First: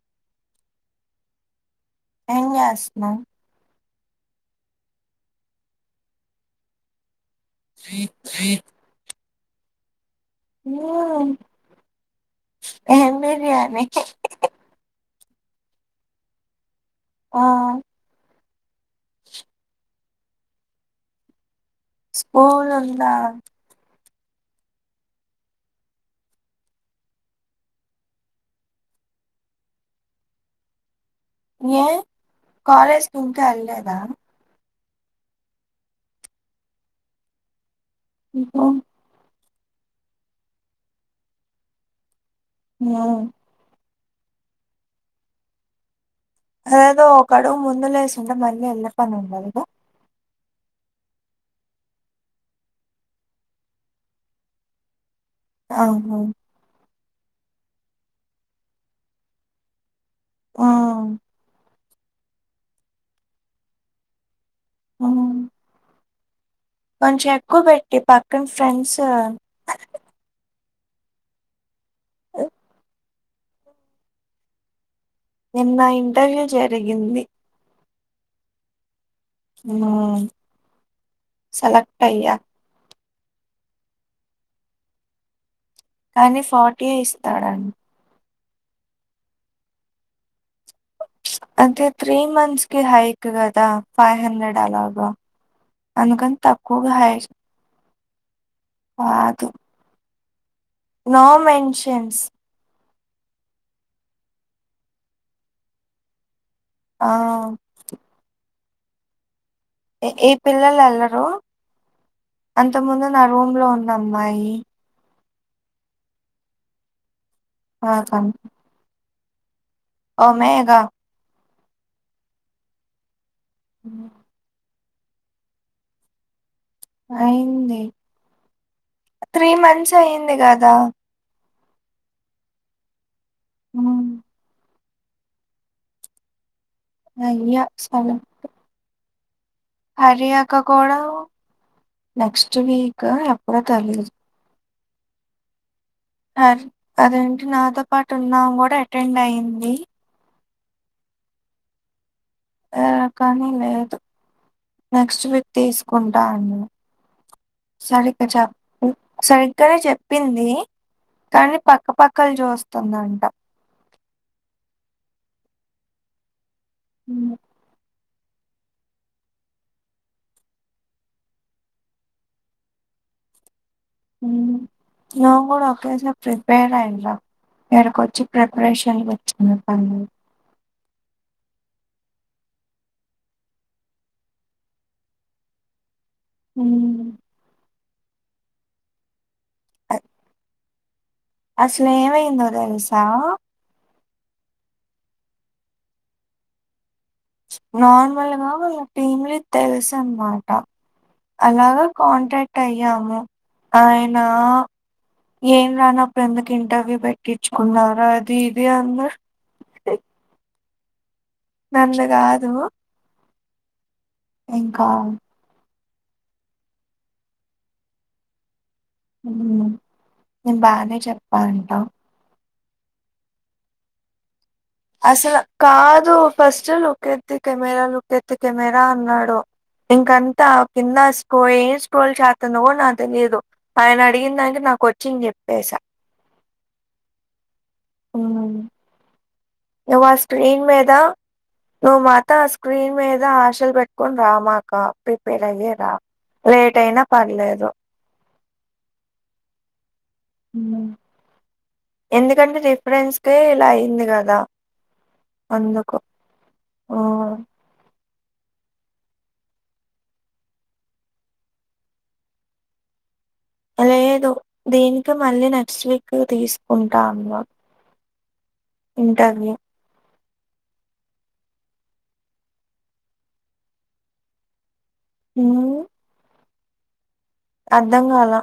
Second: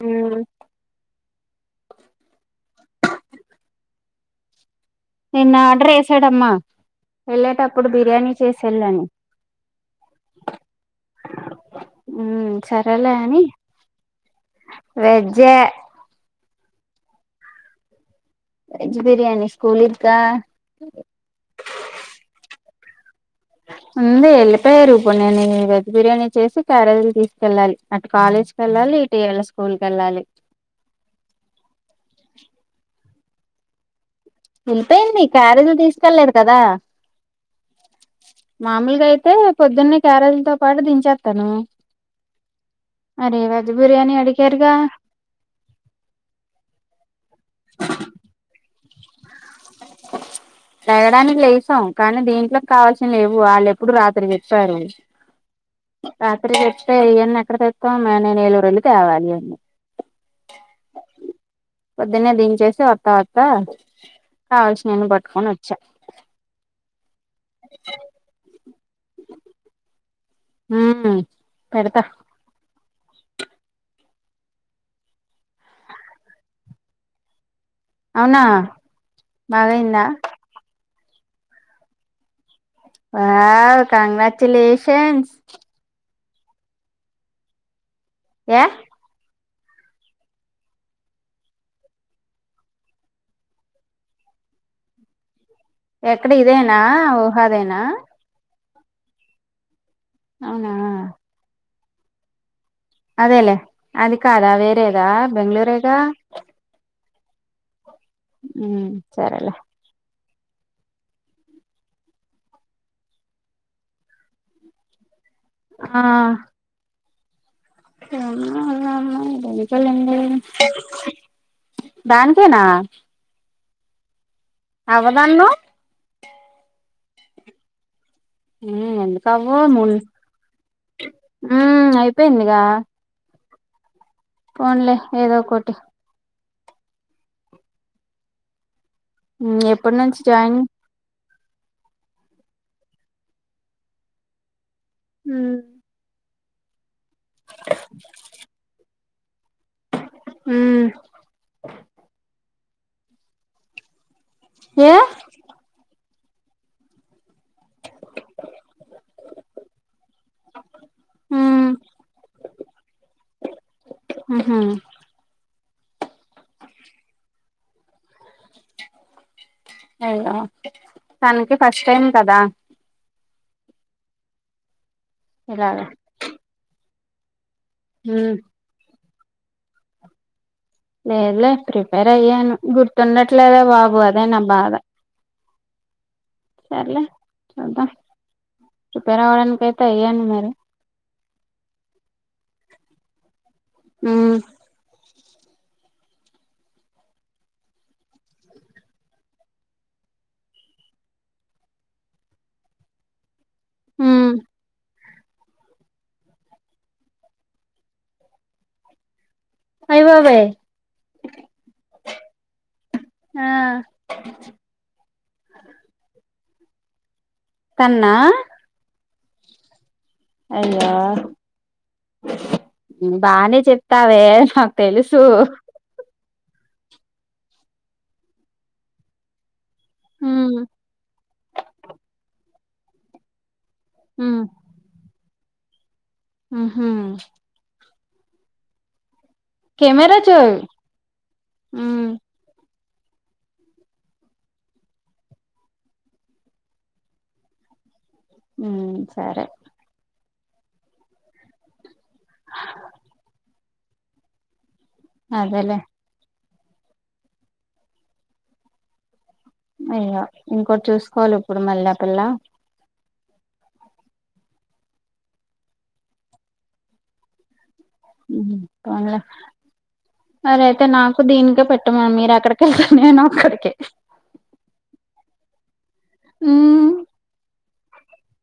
ఉ ఏం చేస్తున్నారు నిన్న ఆర్డర్ చేసాడమ్మా వెళ్ళేటప్పుడు బిర్యానీ చేసి వెళ్ళని ఉ ఉమ్ ఏం సరేలే బిర్యానీ వెజే ఆ వెజ్ బిర్యానీ స్కూల్ ఇకా స్కూల్ ఉందా ఉంది వెళ్ళిపోయారు ఇప్పుడు నేను వెజ్ బిర్యానీచ్చేసి క్యారెజ్లు తీసుకెళ్ళాలి అటు కాలేజ్ వెళ్ళాలి ఇటీవీల స్కూల్కు వెళ్ళాలి ఏ కాలేజ్ ఇంక వెళ్లేదా వెళ్ళిపోయింది క్యారేజీలు తీసుకెళ్లేదు కదా ఉహు. మామూలుగా అయితే పొద్దున్నే క్యారేజ్తో పాటు దించేస్తాను మ్మ్. అరే అది బిర్యాని అడికారుగా ఏదో ఒక అడుగు ముందు లేసింటే మళ్ళీ వెళ్ళే పని ఉండదు లేగడానికి లేసాం కానీ దీంట్లోకి కావాల్సిన లేవు వాళ్ళు ఎప్పుడు రాత్రి చెప్పారు ఆహా. రాత్రి చేప్తతే ఇవన్నీ ఎక్కడి తెస్తాం నేను ఏలరు వెళ్ళి తేవాలి అన్నీ ఉ పొద్దున్నే దించేసి వత్త వత్తా కావాల్సియన్ని పట్టుకొని వచ్చాను కొంచం ఎక్కువ పెట్టి పక్కన ఫ్రెండ్స్ ఉ పెడత నిన్న ఇంటర్వ్యూ జరిగింది అవునా ఉ బాగయిందా సెలెక్ట్ అయ్యా వావ్ కంగ్రాచులేషన్స్ కానీ ఫార్టీయే ఇస్తాడం ఏ అంటే త్రీ మంత్స్ కి హైక్ కదా ఫైవ్ హండ్రెడ్ అలాగా అందుకని తక్కువగా హైర్ అదేనా కాదు అవునా నో మెన్షన్స్ అదేలే అధికాద వేరేధా బెంగళూరేగా ఆ ఉ సరేలే ఏ ఈ పిల్లలు వెళ్లరు అంత ముందు నా రూమ్ లో ఉన్న అమ్మాయి ఆ ఆహా చెప్పలాండి దానికేనా [inaudible] అవ్వదన్నవ్ అయింది మ్మ్ త్రీ ఎందుకవ్వవు మంత్స్ అయింది కదా ఉ అయిపోయిందిగా హా ఓన్లే ఏదో ఒకటి అ సాల మ [unintelligible] హరియాక కూడా నెక్స్ట్ వీక్ ఎప్పుడో తెలిదు హు అదేంటి నాతో పాటు ఉన్నా ఆమె కూడా అటెండ్ అయింది హు కానీ లేదు ఏ నెక్స్ట్ వీక్ తీసుకుంటా అన్నా సరిగ్గా సరిగ్గానే చెప్పింది కానీ ఉమ్ పక్క పక్కలు చూస్తుందంట ఉహు ఉమ్, అయ్యో తనకి ఫస్ట్ టైమ్ కదా నువ్వు కూడా ఇలాగ ఒకేసారి ప్రిపేర్ అయి రా ఇక్కడకి వచ్చి ఉమ్ ప్రి రషయాలు వచ్చిన ప లేదులే ప్రిపేర్ అయ్యాను గుర్తుండట్లేదే బాబు అదే నా బాధ [inaudible] సర్లే చూద్దాం ప్రిపేర్ అవ్వడానికి అయితే అ- అయ్యాను మరి అసలు ఏమైందో తెలుసా ఊ నార్మల్ గా వాళ్ళ టీంలు తెలుసన్నమాట అలాగా కాంటాక్ట్ అయ్యాము ఆయన ఉమ్ ఏం రానప్పుడు ఎందుకు ఇంటర్వ్యూ పెట్టించుకున్నవురా అది ఇది అన్నా అయ్యా బాబోయి నన్ను కాదు ఆ ఇంకా తన్నా హు అయ్యో బానే చెప్తావే హ అసలు కాదు first look at the camera look at the camera అన్నాడు ఇంకంతా ఉమ్ కింద స్కో ఏ స్క్రోల్ చెత్తంధో కూడా నాకు తెలియదు ఆయన ఉమ్ అడిగినదానికి నాకు వచ్చింది చెప్పేసా ఉహు [unintelligible] నువ్ ఆ కెమెరా చూడు స్క్రీన్ మీద నువ్ ఉమ్ మాత ఆసు స్క్రీన్ మీద ఆశలు పెట్టుకుని రామాక ప్రిపేర్ అయ్యే రా లేట్ అయినా పర్లేదు ఉహ్మ్ సరే ఉహ్ ఎందుకంటే రేపుడేన్సకే ఇలా అయింది కదా అదేలే అందుకు ఓహ్ అయ్యా ఇంకోటి చూసుకోవాలి ఇప్పుడు మళ్ళా పిల్లా లేదు దీనికి మళ్ళీ నెక్స్ట్ వీక్ తీసుకుంటా అన్నా. ఉహుహ్ కొన్లే అలా అయితే నాకు దీనికే పెట్టమన్ మీరు ఎక్కడికెళితే నేను అక్కడికే ఉహ్ ఉహ్ అర్ధం గాలా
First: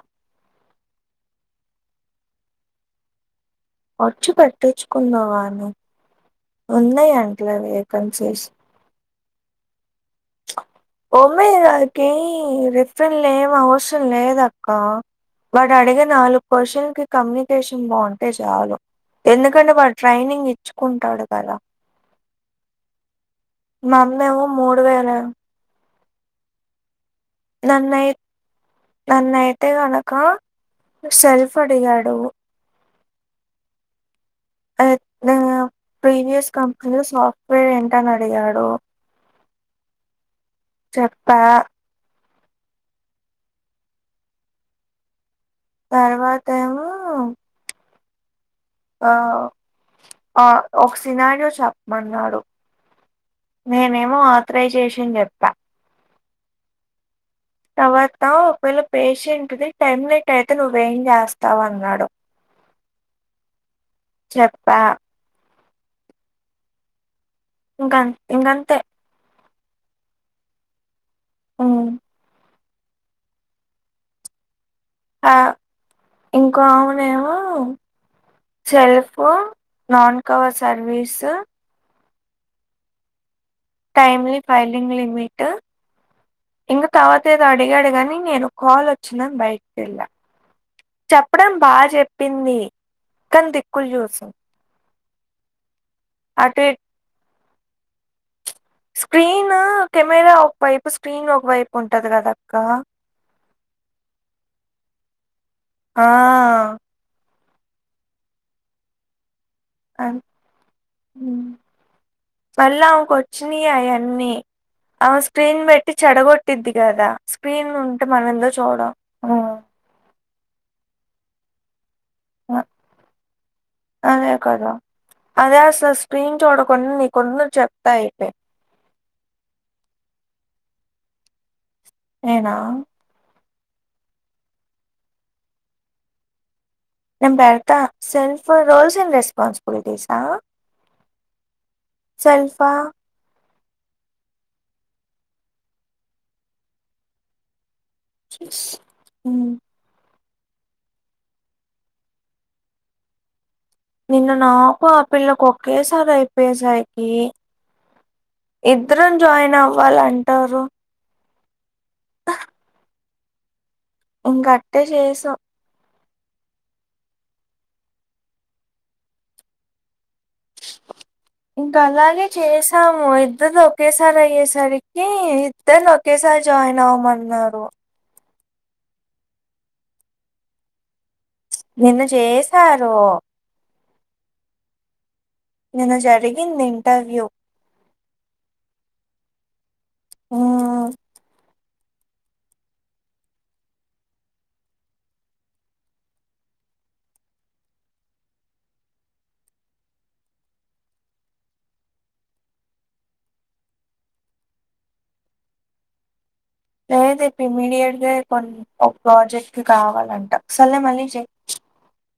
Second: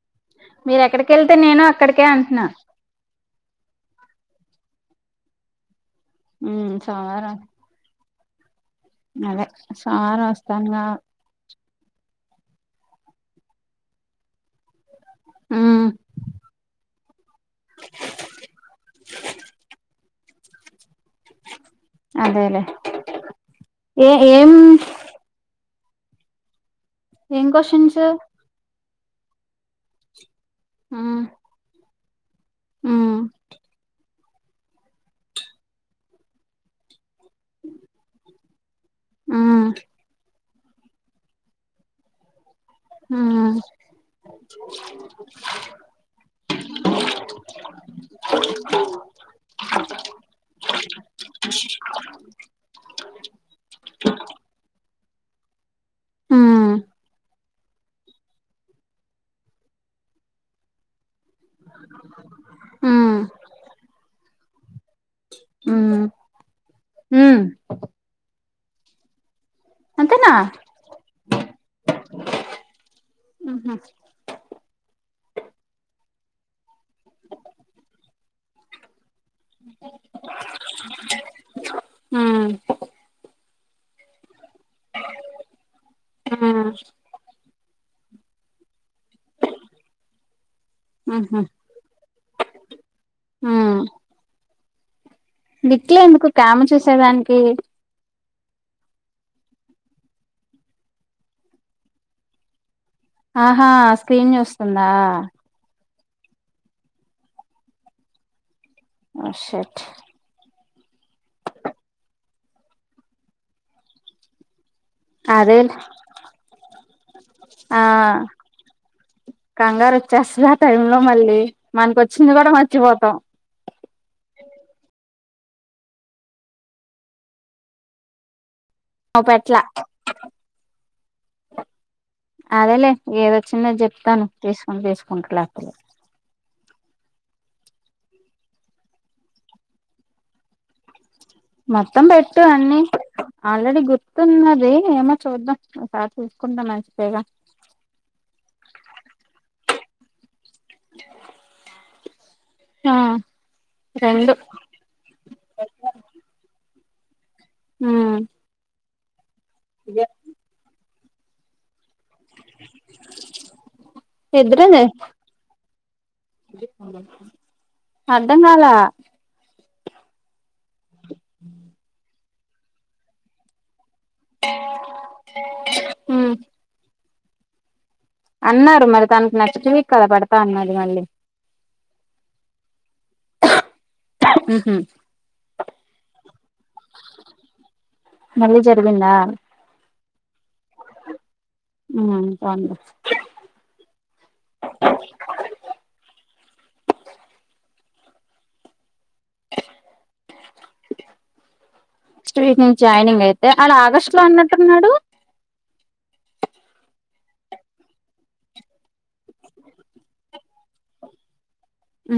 మీర ఎక్కడికి ఏళ్తే నేను అక్కడికే అట్నా వచ్చి పెట్టించుకున్నావాను ఉమ్ ఉన్నాయి అంట్లో వేకెన్సీస్ నాదే సోవారం వస్తానంగా ఓమి రాఖీ రెఫెరల్ ఏం అవసరం లేదక్క. వాడు ఉమ్ అడిగే నాలుగు క్వశ్చన్కి కమ్యూనికేషన్ బావుంటే చాలు ఎందుకంటే వాడు ట్రైనింగ్ ఇచ్చుకుంటాడు కదా అదేలే ఏ నన్నేమో ఏం మూడు వేలే ఏం క్వశ్చన్స్ నాన్నయ్ ననైతే గానక సెల్ఫ్ అడిగాడు. ఉహ్ అయితే ప్రీవియస్ కంపెనీలో సాఫ్ట్వేర్ ఏంటని అడిగాడు. ఉహ్ చెప్పా ఉహుహ్ తర్వాతే [inaudible] ఆ ఓ ఆ ఒక్క సినారియో చెప్పమన్నాడు. నేనేమో అత్రాయ్ జేషన్ జేప్పా ఉహుహ్ తర్వాత ఒకవేళ పేషెంట్ది టైమ్ లేట్ అయితే నువ్ ఏం జేస్తావ్ అన్నాడు. ఉమ్ చెప్పా ఉహుహ్ ఉహ్ గాన్ ఇంగాంతే అంతేనా హ్మ్. ఆ ఇంకో అవ్వనేవో సెల్ఫ్ పో నాన్ కవర్ సర్వీసు ఉహ్ టైమ్లీ ఫైలింగ్ లిమిట్టు ఉమ్ ఇంగా తవాత ఏ అడిగాడు గాని నేను కాల్ వచ్చిదని బయట్ కెళ్ళా ఉహు చెప్పడం బాగ్ జేప్ పింది కాన్ దిక్కుల్ యూసు దిట్లే ఎందుకు అటు కాము ఇటు చూసేదానికి స్క్రీను కెమెరా ఒక వైపు స్క్రీన్ ఒక వైపు ఉంటది గదా అక్క ఆహా స్క్రీన్ జూసుందా. ఆ ఆ షట్ అ [unintelligible] వచ్చినాయి ఆయన్ని అ అదే స్క్రీన్ పెట్టి చెడగొట్టిద్ది కదా స్క్రీన్ ఆ ఉంటే మనం ఎందో చూడ ఆ [unintelligible] లో మళ్ళీ మనకి వచ్చింది కూడా అ మర్చిపోతాం అదే కదా అదే అసలు స్క్రీన్ చూడకుండ [unintelligible] చెప్తా అయితే ఓ పెట్ల నేనా? అదేలేే ఏదొచ్చిన చెప్తాను తీసుకుని తీసుకుంట [unintelligible] [unintelligible] సెల్ఫ్ రోల్స్ ఇండ్ [unintelligible] మొత్తం పెట్టు అన్నీ ఆల్రెడీ గుర్తున్నది ఏమో చూద్దాం ఒకసారి చూసుకుంటాం మంచి దేగ ఉ ఆ రెండు నిన్ను నాకు ఆ పిల్లలకు ఒకేసారి అయిపోయేసరికి హు ఇద్దరం జాయిన్ అవ్వాల అంటారు ఇంకట్టే చేసాం అర్ధంకాల ఇంక అలాగే చేసాము [unintelligible] [unintelligible] అయ్యేసరికి ఇద్దరు ఉమ్ ఒకేసారి జాయిన్ అవ్వమన్నారు అన్నారు మరి తనకు నచ్చవి కదా పడతా అన్నది మళ్ళీ నిన్న చేసారు ఉహు నేను జరిగింది ఇంటర్ [unintelligible] మళ్ళీ జరిగింద ఊ ఉ [unintelligible] నెక్స్ట్ వీక్ నుంచి జాయినింగ్ అయితే అలా ఆగస్టు లో అన్నట్టున్నాడు [unintelligible] ఇప్పు ఇమీడియట్ గా కొ ప్రాజెక్ట్ క కావాలంటసలేే మళ్ళీ చె ఉ